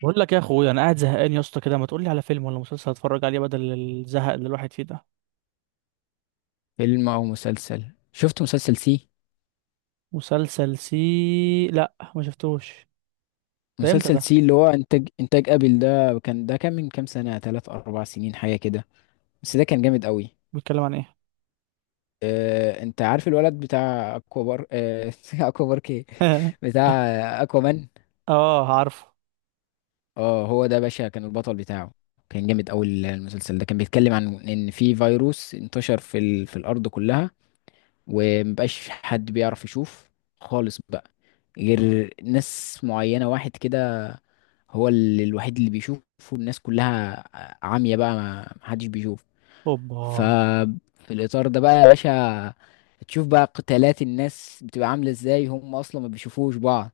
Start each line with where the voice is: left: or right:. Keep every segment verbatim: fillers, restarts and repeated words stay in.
right: بقول لك يا اخويا، انا قاعد زهقان يا اسطى كده. ما تقول لي على فيلم ولا مسلسل اتفرج عليه بدل الزهق اللي الواحد فيه ده؟
left: فيلم او مسلسل. شفت مسلسل سي؟
right: مسلسل سي؟ لا، ما شفتوش. ده امتى
left: مسلسل
right: ده؟
left: سي اللي هو انتاج انتاج ابل. ده كان ده كان من كام سنة، ثلاث اربع سنين حاجة كده. بس ده كان جامد قوي.
right: بيتكلم عن ايه؟
left: آه، انت عارف الولد بتاع اكوا بار؟ آه، اكوا بارك ايه، بتاع اكوا مان.
right: اه، عارفه.
left: اه هو ده باشا كان البطل بتاعه. كان جامد قوي. المسلسل ده كان بيتكلم عن ان في فيروس انتشر في ال... في الارض كلها، ومبقاش حد بيعرف يشوف خالص بقى، غير ناس معينة. واحد كده هو ال- الوحيد اللي بيشوفه، الناس كلها عامية بقى، ما محدش بيشوف.
right: اوبا.
left: ففي الإطار ده بقى يا باشا، تشوف بقى قتالات الناس بتبقى عاملة ازاي، هم أصلا ما بيشوفوش بعض.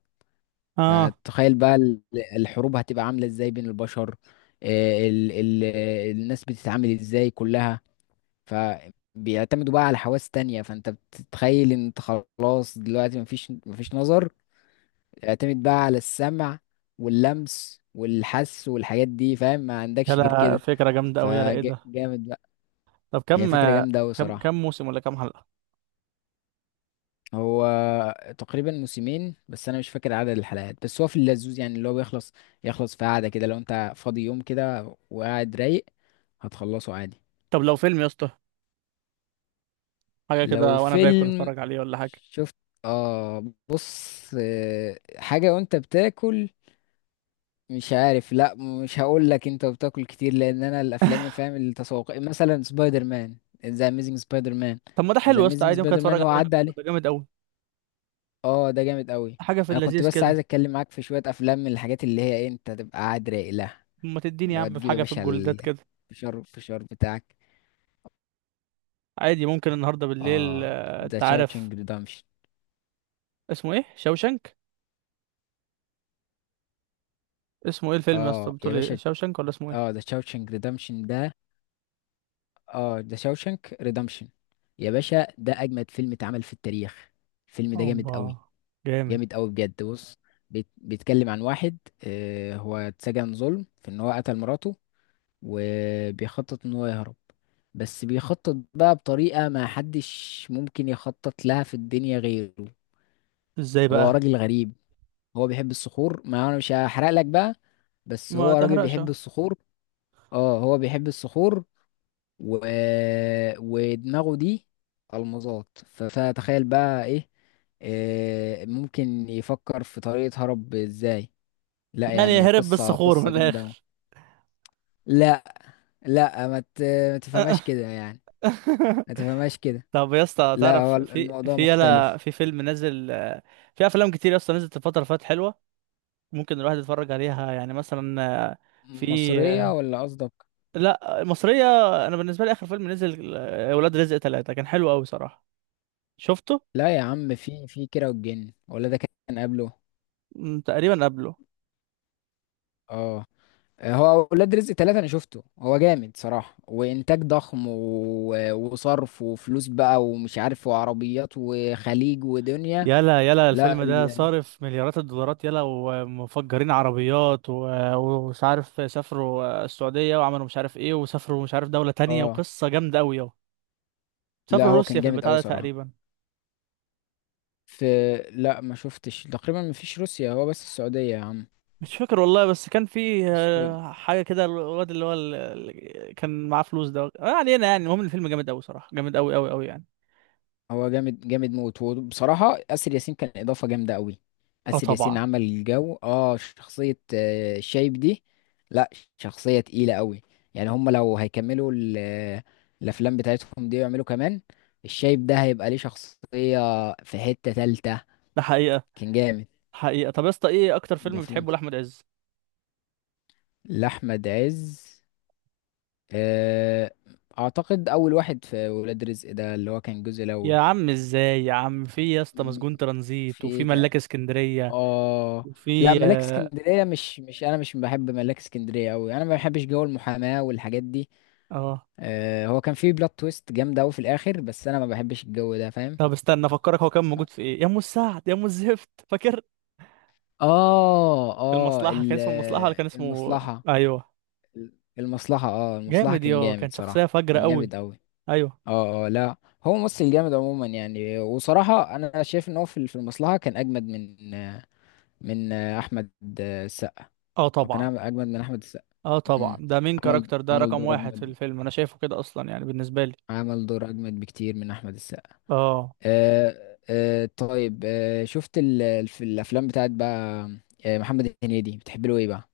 right: اه،
left: فتخيل بقى ال- الحروب هتبقى عاملة ازاي بين البشر، آه، ال ال الناس بتتعامل ازاي كلها. فبيعتمدوا بقى على حواس تانية. فانت بتتخيل ان انت خلاص دلوقتي مفيش مفيش نظر، تعتمد بقى على السمع واللمس والحس والحاجات دي، فاهم؟ ما عندكش غير
right: يلا
left: كده.
right: فكره جامده قوي، يلا ايه ده؟
left: فجامد بقى.
right: طب
left: هي
right: كم
left: فكرة جامدة أوي
right: كم
left: صراحة.
right: كم موسم ولا كم حلقه؟
left: هو تقريبا موسمين، بس أنا مش فاكر عدد الحلقات. بس هو في اللذوذ يعني، اللي هو بيخلص يخلص في قعدة كده. لو أنت فاضي يوم كده وقاعد رايق هتخلصه عادي.
right: طب لو فيلم يا اسطى، حاجه
left: لو
right: كده وانا باكل
left: فيلم
right: اتفرج عليه ولا حاجه.
left: شفت، آه بص، آه، حاجة وأنت بتاكل؟ مش عارف، لا، مش هقول لك انت بتاكل كتير، لان انا الافلام فاهم التسوق، مثلا سبايدر مان، ذا اميزنج سبايدر مان.
right: طب ما ده
left: ذا
right: حلو يا اسطى،
left: اميزنج
right: عادي ممكن
left: سبايدر مان
right: اتفرج
left: هو
right: عليه وانا
left: عدى
right: باكل،
left: عليه.
right: ده جامد قوي.
left: اه ده جامد قوي.
right: حاجه في
left: انا كنت
right: اللذيذ
left: بس عايز
right: كده.
left: اتكلم معاك في شويه افلام من الحاجات اللي هي إيه، انت تبقى قاعد رايق لها.
right: ما تديني يا
left: اللي هو
right: عم في
left: تجيب يا
right: حاجه في
left: باشا
right: الجولدات كده.
left: الفشار الفشار بتاعك.
right: عادي ممكن النهارده بالليل،
left: اه
right: آه،
left: ذا
right: انت عارف.
left: تشاوشنج ريدمشن.
right: اسمه ايه؟ شوشنك؟ اسمه ايه الفيلم يا اسطى،
left: اه يا
right: بتقول ايه
left: باشا،
right: شوشنك ولا اسمه
left: اه
right: ايه؟
left: ذا تشاوشنج ريدمشن ده. اه ذا تشاوشنج ريدمشن يا باشا، ده اجمد فيلم اتعمل في التاريخ. الفيلم ده جامد
right: اوبا.
left: قوي،
right: جامد.
left: جامد قوي بجد. بص، بيت- بيتكلم عن واحد آه، هو اتسجن ظلم في ان هو قتل مراته، وبيخطط ان هو يهرب. بس بيخطط بقى بطريقة ما حدش ممكن يخطط لها في الدنيا غيره.
right: ازاي
left: هو
right: بقى؟
left: راجل غريب، هو بيحب الصخور. ما انا مش هحرق لك بقى، بس
right: ما
left: هو راجل
right: تحرقش
left: بيحب
right: أهو.
left: الصخور. اه هو بيحب الصخور و... ودماغه دي المظات، ف- فتخيل بقى ايه، آه، ممكن يفكر في طريقة هرب ازاي. لا
right: يعني
left: يعني
right: هرب
left: قصة
right: بالصخور من
left: قصة جامدة أوي.
right: الاخر؟
left: لا، لا، ما ت- ما تفهمهاش كده يعني، ما تفهمهاش كده.
right: طب يا اسطى
left: لا هو
right: تعرف
left: ال-
right: في
left: الموضوع
right: في يلا،
left: مختلف.
right: في فيلم نزل آه، في افلام كتير يا اسطى نزلت الفتره اللي فاتت حلوه، ممكن الواحد يتفرج عليها يعني مثلا، آه، في،
left: مصرية
right: آه،
left: ولا قصدك؟
right: لا مصريه. انا بالنسبه لي اخر فيلم نزل، آه، ولاد رزق ثلاثة، كان حلو قوي صراحه. شفته؟
left: لا يا عم، في في كيرة والجن ولا ده؟ كان قبله.
right: مم، تقريبا قبله.
left: اه هو ولاد رزق ثلاثة أنا شفته، هو جامد صراحة، وإنتاج ضخم و... وصرف وفلوس بقى ومش عارف، وعربيات وخليج ودنيا.
right: يلا يلا،
left: لا
right: الفيلم ده
left: ال...
right: صارف مليارات الدولارات، يلا، ومفجرين عربيات و- ومش عارف سافروا السعودية وعملوا مش عارف ايه، وسافروا مش عارف دولة تانية،
left: اه
right: وقصة جامدة أوي يلا.
left: لا،
right: سافروا
left: هو كان
right: روسيا في
left: جامد
right: البتاع
left: أوي
right: ده
left: صراحة.
right: تقريبا.
left: في لا ما شفتش، تقريبا ما فيش روسيا، هو بس السعودية يا عم.
right: مش فاكر والله، بس كان في
left: بس
right: آه، حاجة كده، الواد اللي هو ال- ال- كان معاه فلوس ده، ما علينا يعني. المهم الفيلم جامد أوي صراحة، جامد أوي أوي أوي يعني.
left: هو جامد جامد موت، وبصراحة آسر ياسين كان إضافة جامدة قوي.
right: اه
left: آسر ياسين
right: طبعا.
left: عمل الجو، اه شخصية آه، شايب دي. لا شخصية تقيلة قوي. يعني هم لو هيكملوا ال- آه، الأفلام بتاعتهم دي ويعملوا كمان، الشايب ده هيبقى ليه شخصية في حتة تالتة.
right: ده حقيقة.
left: كان جامد.
right: حقيقة. طب يا اسطى، ايه أكتر فيلم
left: ضاف لهم.
right: بتحبه لأحمد عز؟
left: لأحمد عز، آه، أعتقد أول واحد في ولاد رزق ده، اللي هو كان الجزء الأول.
right: يا عم ازاي يا عم، في يا اسطى
left: م-
right: مسجون ترانزيت،
left: في
right: وفي
left: إيه؟
right: ملاك اسكندرية،
left: اه لا،
right: وفي
left: ملاك
right: اه،
left: اسكندريه مش، مش انا مش بحب ملاك اسكندريه قوي، انا ما بحبش جو المحاماه والحاجات دي.
right: آه.
left: آه هو كان فيه بلوت تويست جامده قوي في الاخر، بس انا ما بحبش الجو ده، فاهم؟
right: طب استنى افكرك، هو كان موجود في ايه؟ يا ام السعد؟ يا ام الزفت؟ فاكر؟
left: اه اه
right: المصلحه، كان
left: ال-
right: اسمه المصلحه ولا كان اسمه؟
left: المصلحه.
right: ايوه.
left: المصلحه، اه المصلحه
right: جامد،
left: كان
right: يا
left: جامد
right: كان شخصيه
left: صراحه،
right: فجره
left: كان
right: قوي.
left: جامد قوي.
right: ايوه.
left: اه، اه لا، هو ممثل جامد عموما يعني. وصراحه انا شايف ان هو في في المصلحه كان اجمد من، من احمد السقا.
right: اه
left: هو
right: طبعا.
left: كان أعمل- اجمد من احمد السقا.
right: اه طبعا،
left: مم.
right: ده مين
left: عمل،
right: كاركتر، ده
left: عمل
right: رقم
left: دور
right: واحد في
left: اجمد،
right: الفيلم انا شايفه كده اصلا يعني بالنسبه لي.
left: عمل دور اجمد بكتير من احمد السقا.
right: اه.
left: أه، أه طيب، أه شفت ال... في الافلام بتاعت بقى، آه، محمد هنيدي بتحب له ايه بقى.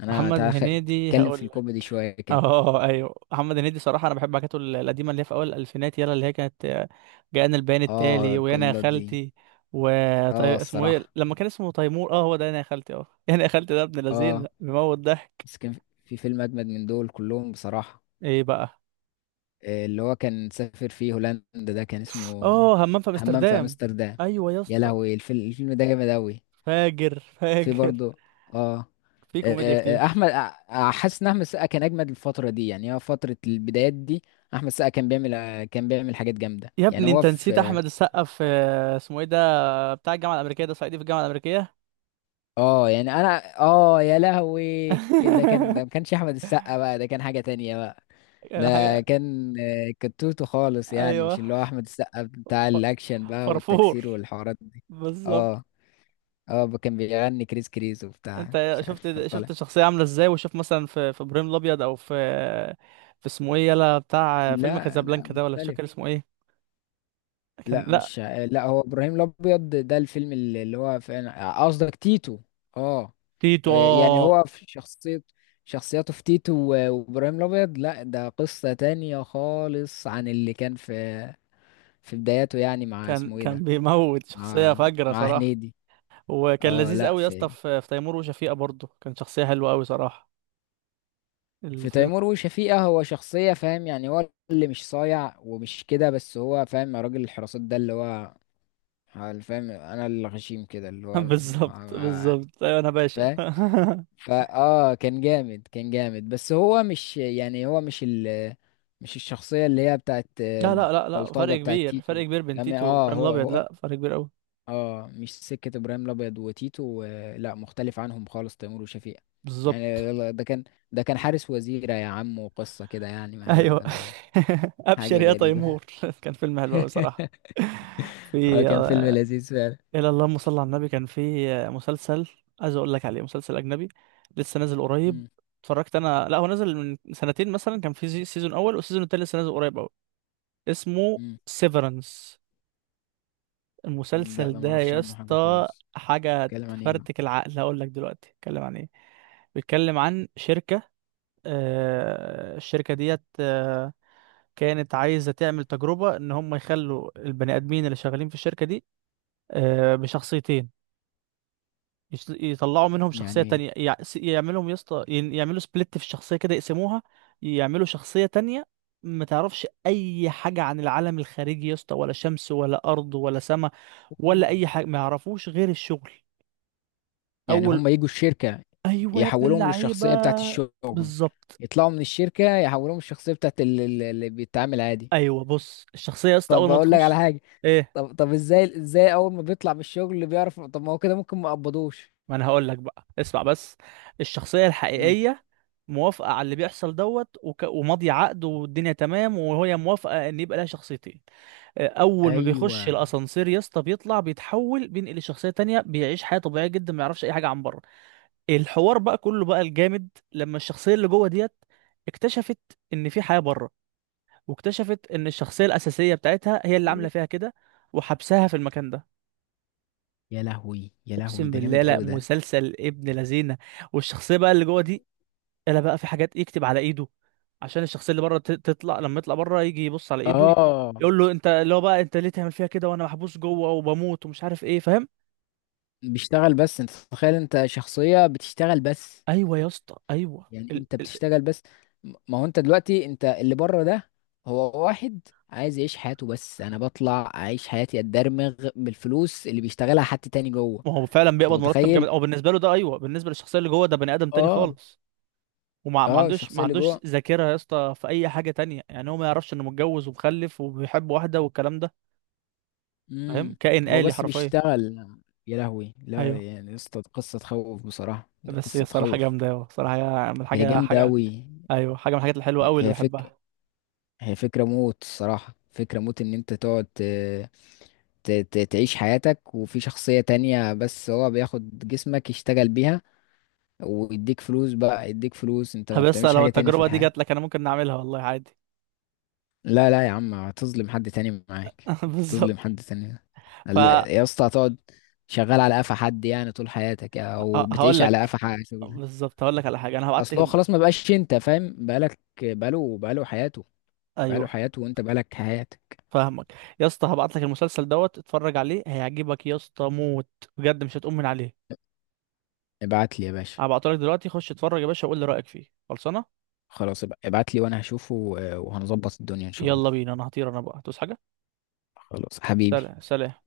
left: انا
right: محمد
left: تعال خ-
right: هنيدي
left: اتكلم في
right: هقول.
left: الكوميدي شويه كده.
right: اه ايوه، محمد هنيدي صراحه انا بحب حاجاته ال- القديمه، اللي هي في اول الالفينات، يلا، اللي هي كانت آه، جاءنا البيان
left: اه
right: التالي، ويانا يا
left: الجلاد دي.
right: خالتي. و
left: اه
right: طي... اسمه ايه
left: الصراحه،
right: لما كان اسمه تيمور، اه هو ده، انا يا خالتي، اه، انا يا خالتي، ده ابن لذين
left: اه
right: بيموت ضحك.
left: بس كان في فيلم اجمد من دول كلهم بصراحه،
right: ايه بقى؟
left: آه، اللي هو كان سافر فيه هولندا، ده كان اسمه
right: اه، همام في
left: همام في
right: امستردام.
left: امستردام.
right: ايوه يا
left: يا
right: اسطى.
left: لهوي، الفيلم الفيلم ده جامد اوي.
right: فاجر
left: في
right: فاجر.
left: برضه اه،
right: في
left: آه،
right: كوميديا
left: آه، آه،
right: كتير.
left: احمد آه، آه، حاسس ان احمد السقا كان اجمد الفتره دي، يعني هو فتره البدايات دي. احمد السقا كان بيعمل، آه، كان بيعمل حاجات جامده
right: يا
left: يعني.
right: ابني،
left: هو
right: انت نسيت
left: في
right: احمد السقا في آه، اسمه ايه ده، بتاع الجامعه الامريكيه ده، صعيدي في الجامعه الامريكيه.
left: اه، آه، يعني انا اه، يا لهوي، ده كان، ده ما كانش احمد السقا بقى، ده كان حاجه تانية بقى. ده
right: يعني حاجه.
left: كان آه، كتوته خالص يعني، مش
right: ايوه،
left: اللي هو احمد السقا بتاع
right: ف-
left: الاكشن بقى
right: فرفور.
left: والتكسير والحوارات دي.
right: بالظبط.
left: اه اه كان بيغني كريس كريس وبتاع
right: انت
left: مش عارف كان
right: شفت
left: طالع.
right: شفت الشخصيه عامله ازاي، وشوف مثلا في في ابراهيم الابيض، او في، في اسمه ايه، يلا بتاع فيلم
left: لا لا
right: كازابلانكا ده، ولا مش
left: مختلف.
right: فاكر اسمه ايه. كان،
left: لا
right: لا.
left: مش، لا هو ابراهيم الابيض ده الفيلم اللي اللي هو فعلا قصدك تيتو. اه، آه،
right: تيتو،
left: يعني
right: اه.
left: هو في شخصية، شخصياته في تيتو و- وابراهيم الابيض، لا ده قصة تانية خالص عن اللي كان في في بداياته يعني، مع
right: كان
left: اسمه ايه ده،
right: كان بيموت، شخصيه
left: مع،
right: فجره
left: مع
right: صراحه.
left: هنيدي.
right: وكان
left: اه
right: لذيذ
left: لا،
right: قوي يا اسطى
left: في
right: في في تيمور وشفيقه برضه، كان شخصيه حلوه قوي صراحه.
left: في
right: الفيلم.
left: تيمور وشفيقة هو شخصية فاهم يعني، هو اللي مش صايع ومش كده، بس هو فاهم راجل الحراسات ده اللي هو فاهم، انا اللي غشيم كده اللي هو
right: بالظبط بالظبط، ايوه انا باشا.
left: فاهم. فا اه، كان جامد، كان جامد، بس هو مش يعني، هو مش ال، مش الشخصية اللي هي بتاعت
right: لا لا لا لا،
left: البلطجة
right: فرق
left: بتاعت
right: كبير،
left: تيتو.
right: فرق كبير بين
left: يعني
right: تيتو
left: اه،
right: وابراهيم
left: هو
right: الابيض،
left: هو
right: لا فرق كبير قوي.
left: اه مش سكة ابراهيم الابيض وتيتو، آه لا مختلف عنهم خالص تيمور وشفيقة. يعني
right: بالظبط.
left: يلا ده كان، ده كان حارس وزيرة يا عم وقصة كده يعني ما يعلم
right: ايوه.
left: بالله الله.
right: ابشر
left: حاجة
right: يا
left: غريبة.
right: تيمور. كان فيلم حلو قوي صراحه.
left: اه
right: في
left: كان فيلم
right: آه،
left: لذيذ فعلا.
right: الى اللهم صل على النبي، كان في آه، مسلسل، عايز اقول لك عليه مسلسل اجنبي، لسه نازل قريب.
left: مم،
right: اتفرجت انا، لا هو نازل من سنتين مثلا، كان في زي- سيزون اول، والسيزون التاني لسه نازل قريب قوي. اسمه
left: مم.
right: سيفرنس.
left: لا ده
right: المسلسل ده
left: معرفش
right: يا
left: عنه حاجة
right: اسطى
left: خالص.
right: حاجه
left: اتكلم عن ايه بقى؟
right: تفرتك العقل. هقول لك دلوقتي اتكلم عن ايه. بيتكلم عن شركه، آه، الشركه ديت آه، كانت عايزة تعمل تجربة إن هم يخلوا البني آدمين اللي شغالين في الشركة دي، آه، بشخصيتين. يش- يطلعوا منهم شخصية
left: يعني
right: تانية، يع- س- يعملهم يسطا يعملوا سبليت في الشخصية كده، يقسموها، يعملوا شخصية تانية. ما تعرفش أي حاجة عن العالم الخارجي يا اسطى، ولا شمس ولا أرض ولا سماء، ولا
left: ايه
right: أي حاجة، ما يعرفوش غير الشغل.
left: يعني،
right: أول.
left: هم يجوا الشركة
right: أيوه يا ابن
left: يحولوهم
right: اللعيبة.
left: للشخصية بتاعت الشغل،
right: بالظبط.
left: يطلعوا من الشركة يحولوهم الشخصية بتاعت ال- ال- اللي بيتعامل عادي.
right: أيوه، بص، الشخصية يا اسطى
left: طب
right: أول ما
left: اقول لك على
right: تخش.
left: حاجة،
right: إيه.
left: طب طب ازاي، ازاي اول ما بيطلع من الشغل اللي بيعرف؟ طب ما هو كده ممكن ما يقبضوش.
right: ما انا هقول لك بقى، اسمع بس. الشخصية
left: آه.
right: الحقيقية موافقة على اللي بيحصل، دوت وك... وماضية عقد، والدنيا تمام، وهي موافقة ان يبقى لها شخصيتين. آه، اول ما بيخش
left: ايوه.
right: الاسانسير يا اسطى بيطلع، بيتحول، بينقل لشخصية تانية، بيعيش حياة طبيعية جدا، ما يعرفش اي حاجة عن بره. الحوار بقى كله بقى الجامد، لما الشخصية اللي جوه ديت اكتشفت ان في حياة بره، واكتشفت ان الشخصية الاساسية بتاعتها هي اللي عاملة فيها كده، وحبسها في المكان ده.
left: يا لهوي، يا لهوي
right: اقسم
left: ده
right: بالله،
left: جامد
right: لا
left: قوي ده.
right: مسلسل ابن لذينه. والشخصيه بقى اللي جوه دي، الا بقى في حاجات يكتب على ايده عشان الشخصيه اللي بره ت- تطلع، لما يطلع بره يجي يبص على ايده،
left: اه
right: يقول له انت، اللي هو بقى انت ليه تعمل فيها كده وانا محبوس جوه وبموت ومش عارف ايه؟ فاهم؟
left: بيشتغل بس؟ انت تتخيل انت شخصية بتشتغل بس،
right: ايوه يا اسطى، ايوه،
left: يعني
right: ال...
left: انت
right: ال...
left: بتشتغل بس. م- ما هو انت دلوقتي انت اللي بره ده، هو واحد عايز يعيش حياته، بس انا بطلع اعيش حياتي اتدرمغ بالفلوس اللي بيشتغلها حد تاني جوه.
right: ما هو فعلا
left: انت
right: بيقبض مرتب
left: متخيل؟
right: جامد، او بالنسبه له ده. ايوه، بالنسبه للشخصيه اللي جوه ده، بني ادم تاني
left: اه.
right: خالص. وما ما
left: اه
right: عندوش
left: الشخصيه
right: ما
left: اللي
right: عندوش
left: جوه،
right: ذاكره يا اسطى في اي حاجه تانية، يعني هو ما يعرفش انه متجوز ومخلف وبيحب واحده والكلام ده. فاهم؟
left: امم،
right: كائن
left: هو
right: آلي
left: بس
right: حرفيا.
left: بيشتغل. يا لهوي لا،
right: ايوه،
left: يعني يا اسطى قصه تخوف بصراحه، دي
right: بس هي
left: قصه
right: صراحه
left: تخوف.
right: جامده أوي. صراحه هي من
left: هي
right: حاجه
left: جامده
right: حاجه.
left: قوي.
right: ايوه، حاجه من الحاجات الحلوه قوي اللي
left: هي فك
right: بحبها.
left: هي فكرة موت الصراحة، فكرة موت ان انت تقعد ت- ت- ت- تعيش حياتك وفي شخصية تانية، بس هو بياخد جسمك يشتغل بيها ويديك فلوس بقى، يديك فلوس، انت ما
right: طب بس
left: بتعملش
right: لو
left: حاجة تانية في
right: التجربة دي
left: الحياة.
right: جات لك، انا ممكن نعملها والله عادي.
left: لا لا يا عم، هتظلم حد تاني معاك، تظلم
right: بالظبط.
left: حد تاني.
right: ف
left: لا،
right: ه-
left: يا اسطى هتقعد شغال على قفا حد يعني طول حياتك، او
right: هقول
left: بتعيش على
right: لك.
left: قفا حد شغل.
right: بالظبط، هقول لك على حاجة، انا هبعت
left: اصل
right: لك
left: هو
right: الم...
left: خلاص ما بقاش، انت فاهم، بقالك، بقاله بقاله حياته، بقاله
right: ايوه.
left: حياته وانت بقالك حياتك.
right: فاهمك. يا اسطى، هبعت لك المسلسل دوت، اتفرج عليه هيعجبك يا اسطى موت، بجد مش هتقوم من عليه.
left: ابعت لي يا باشا.
right: هبعته لك دلوقتي، خش اتفرج يا باشا وقول لي رأيك فيه. خلصانة.
left: خلاص ابعت لي وانا هشوفه، آه، وهنظبط الدنيا ان شاء الله.
right: يلا بينا، انا هطير، انا بقى هتوس حاجة.
left: خلاص حبيبي.
right: سلام سلام.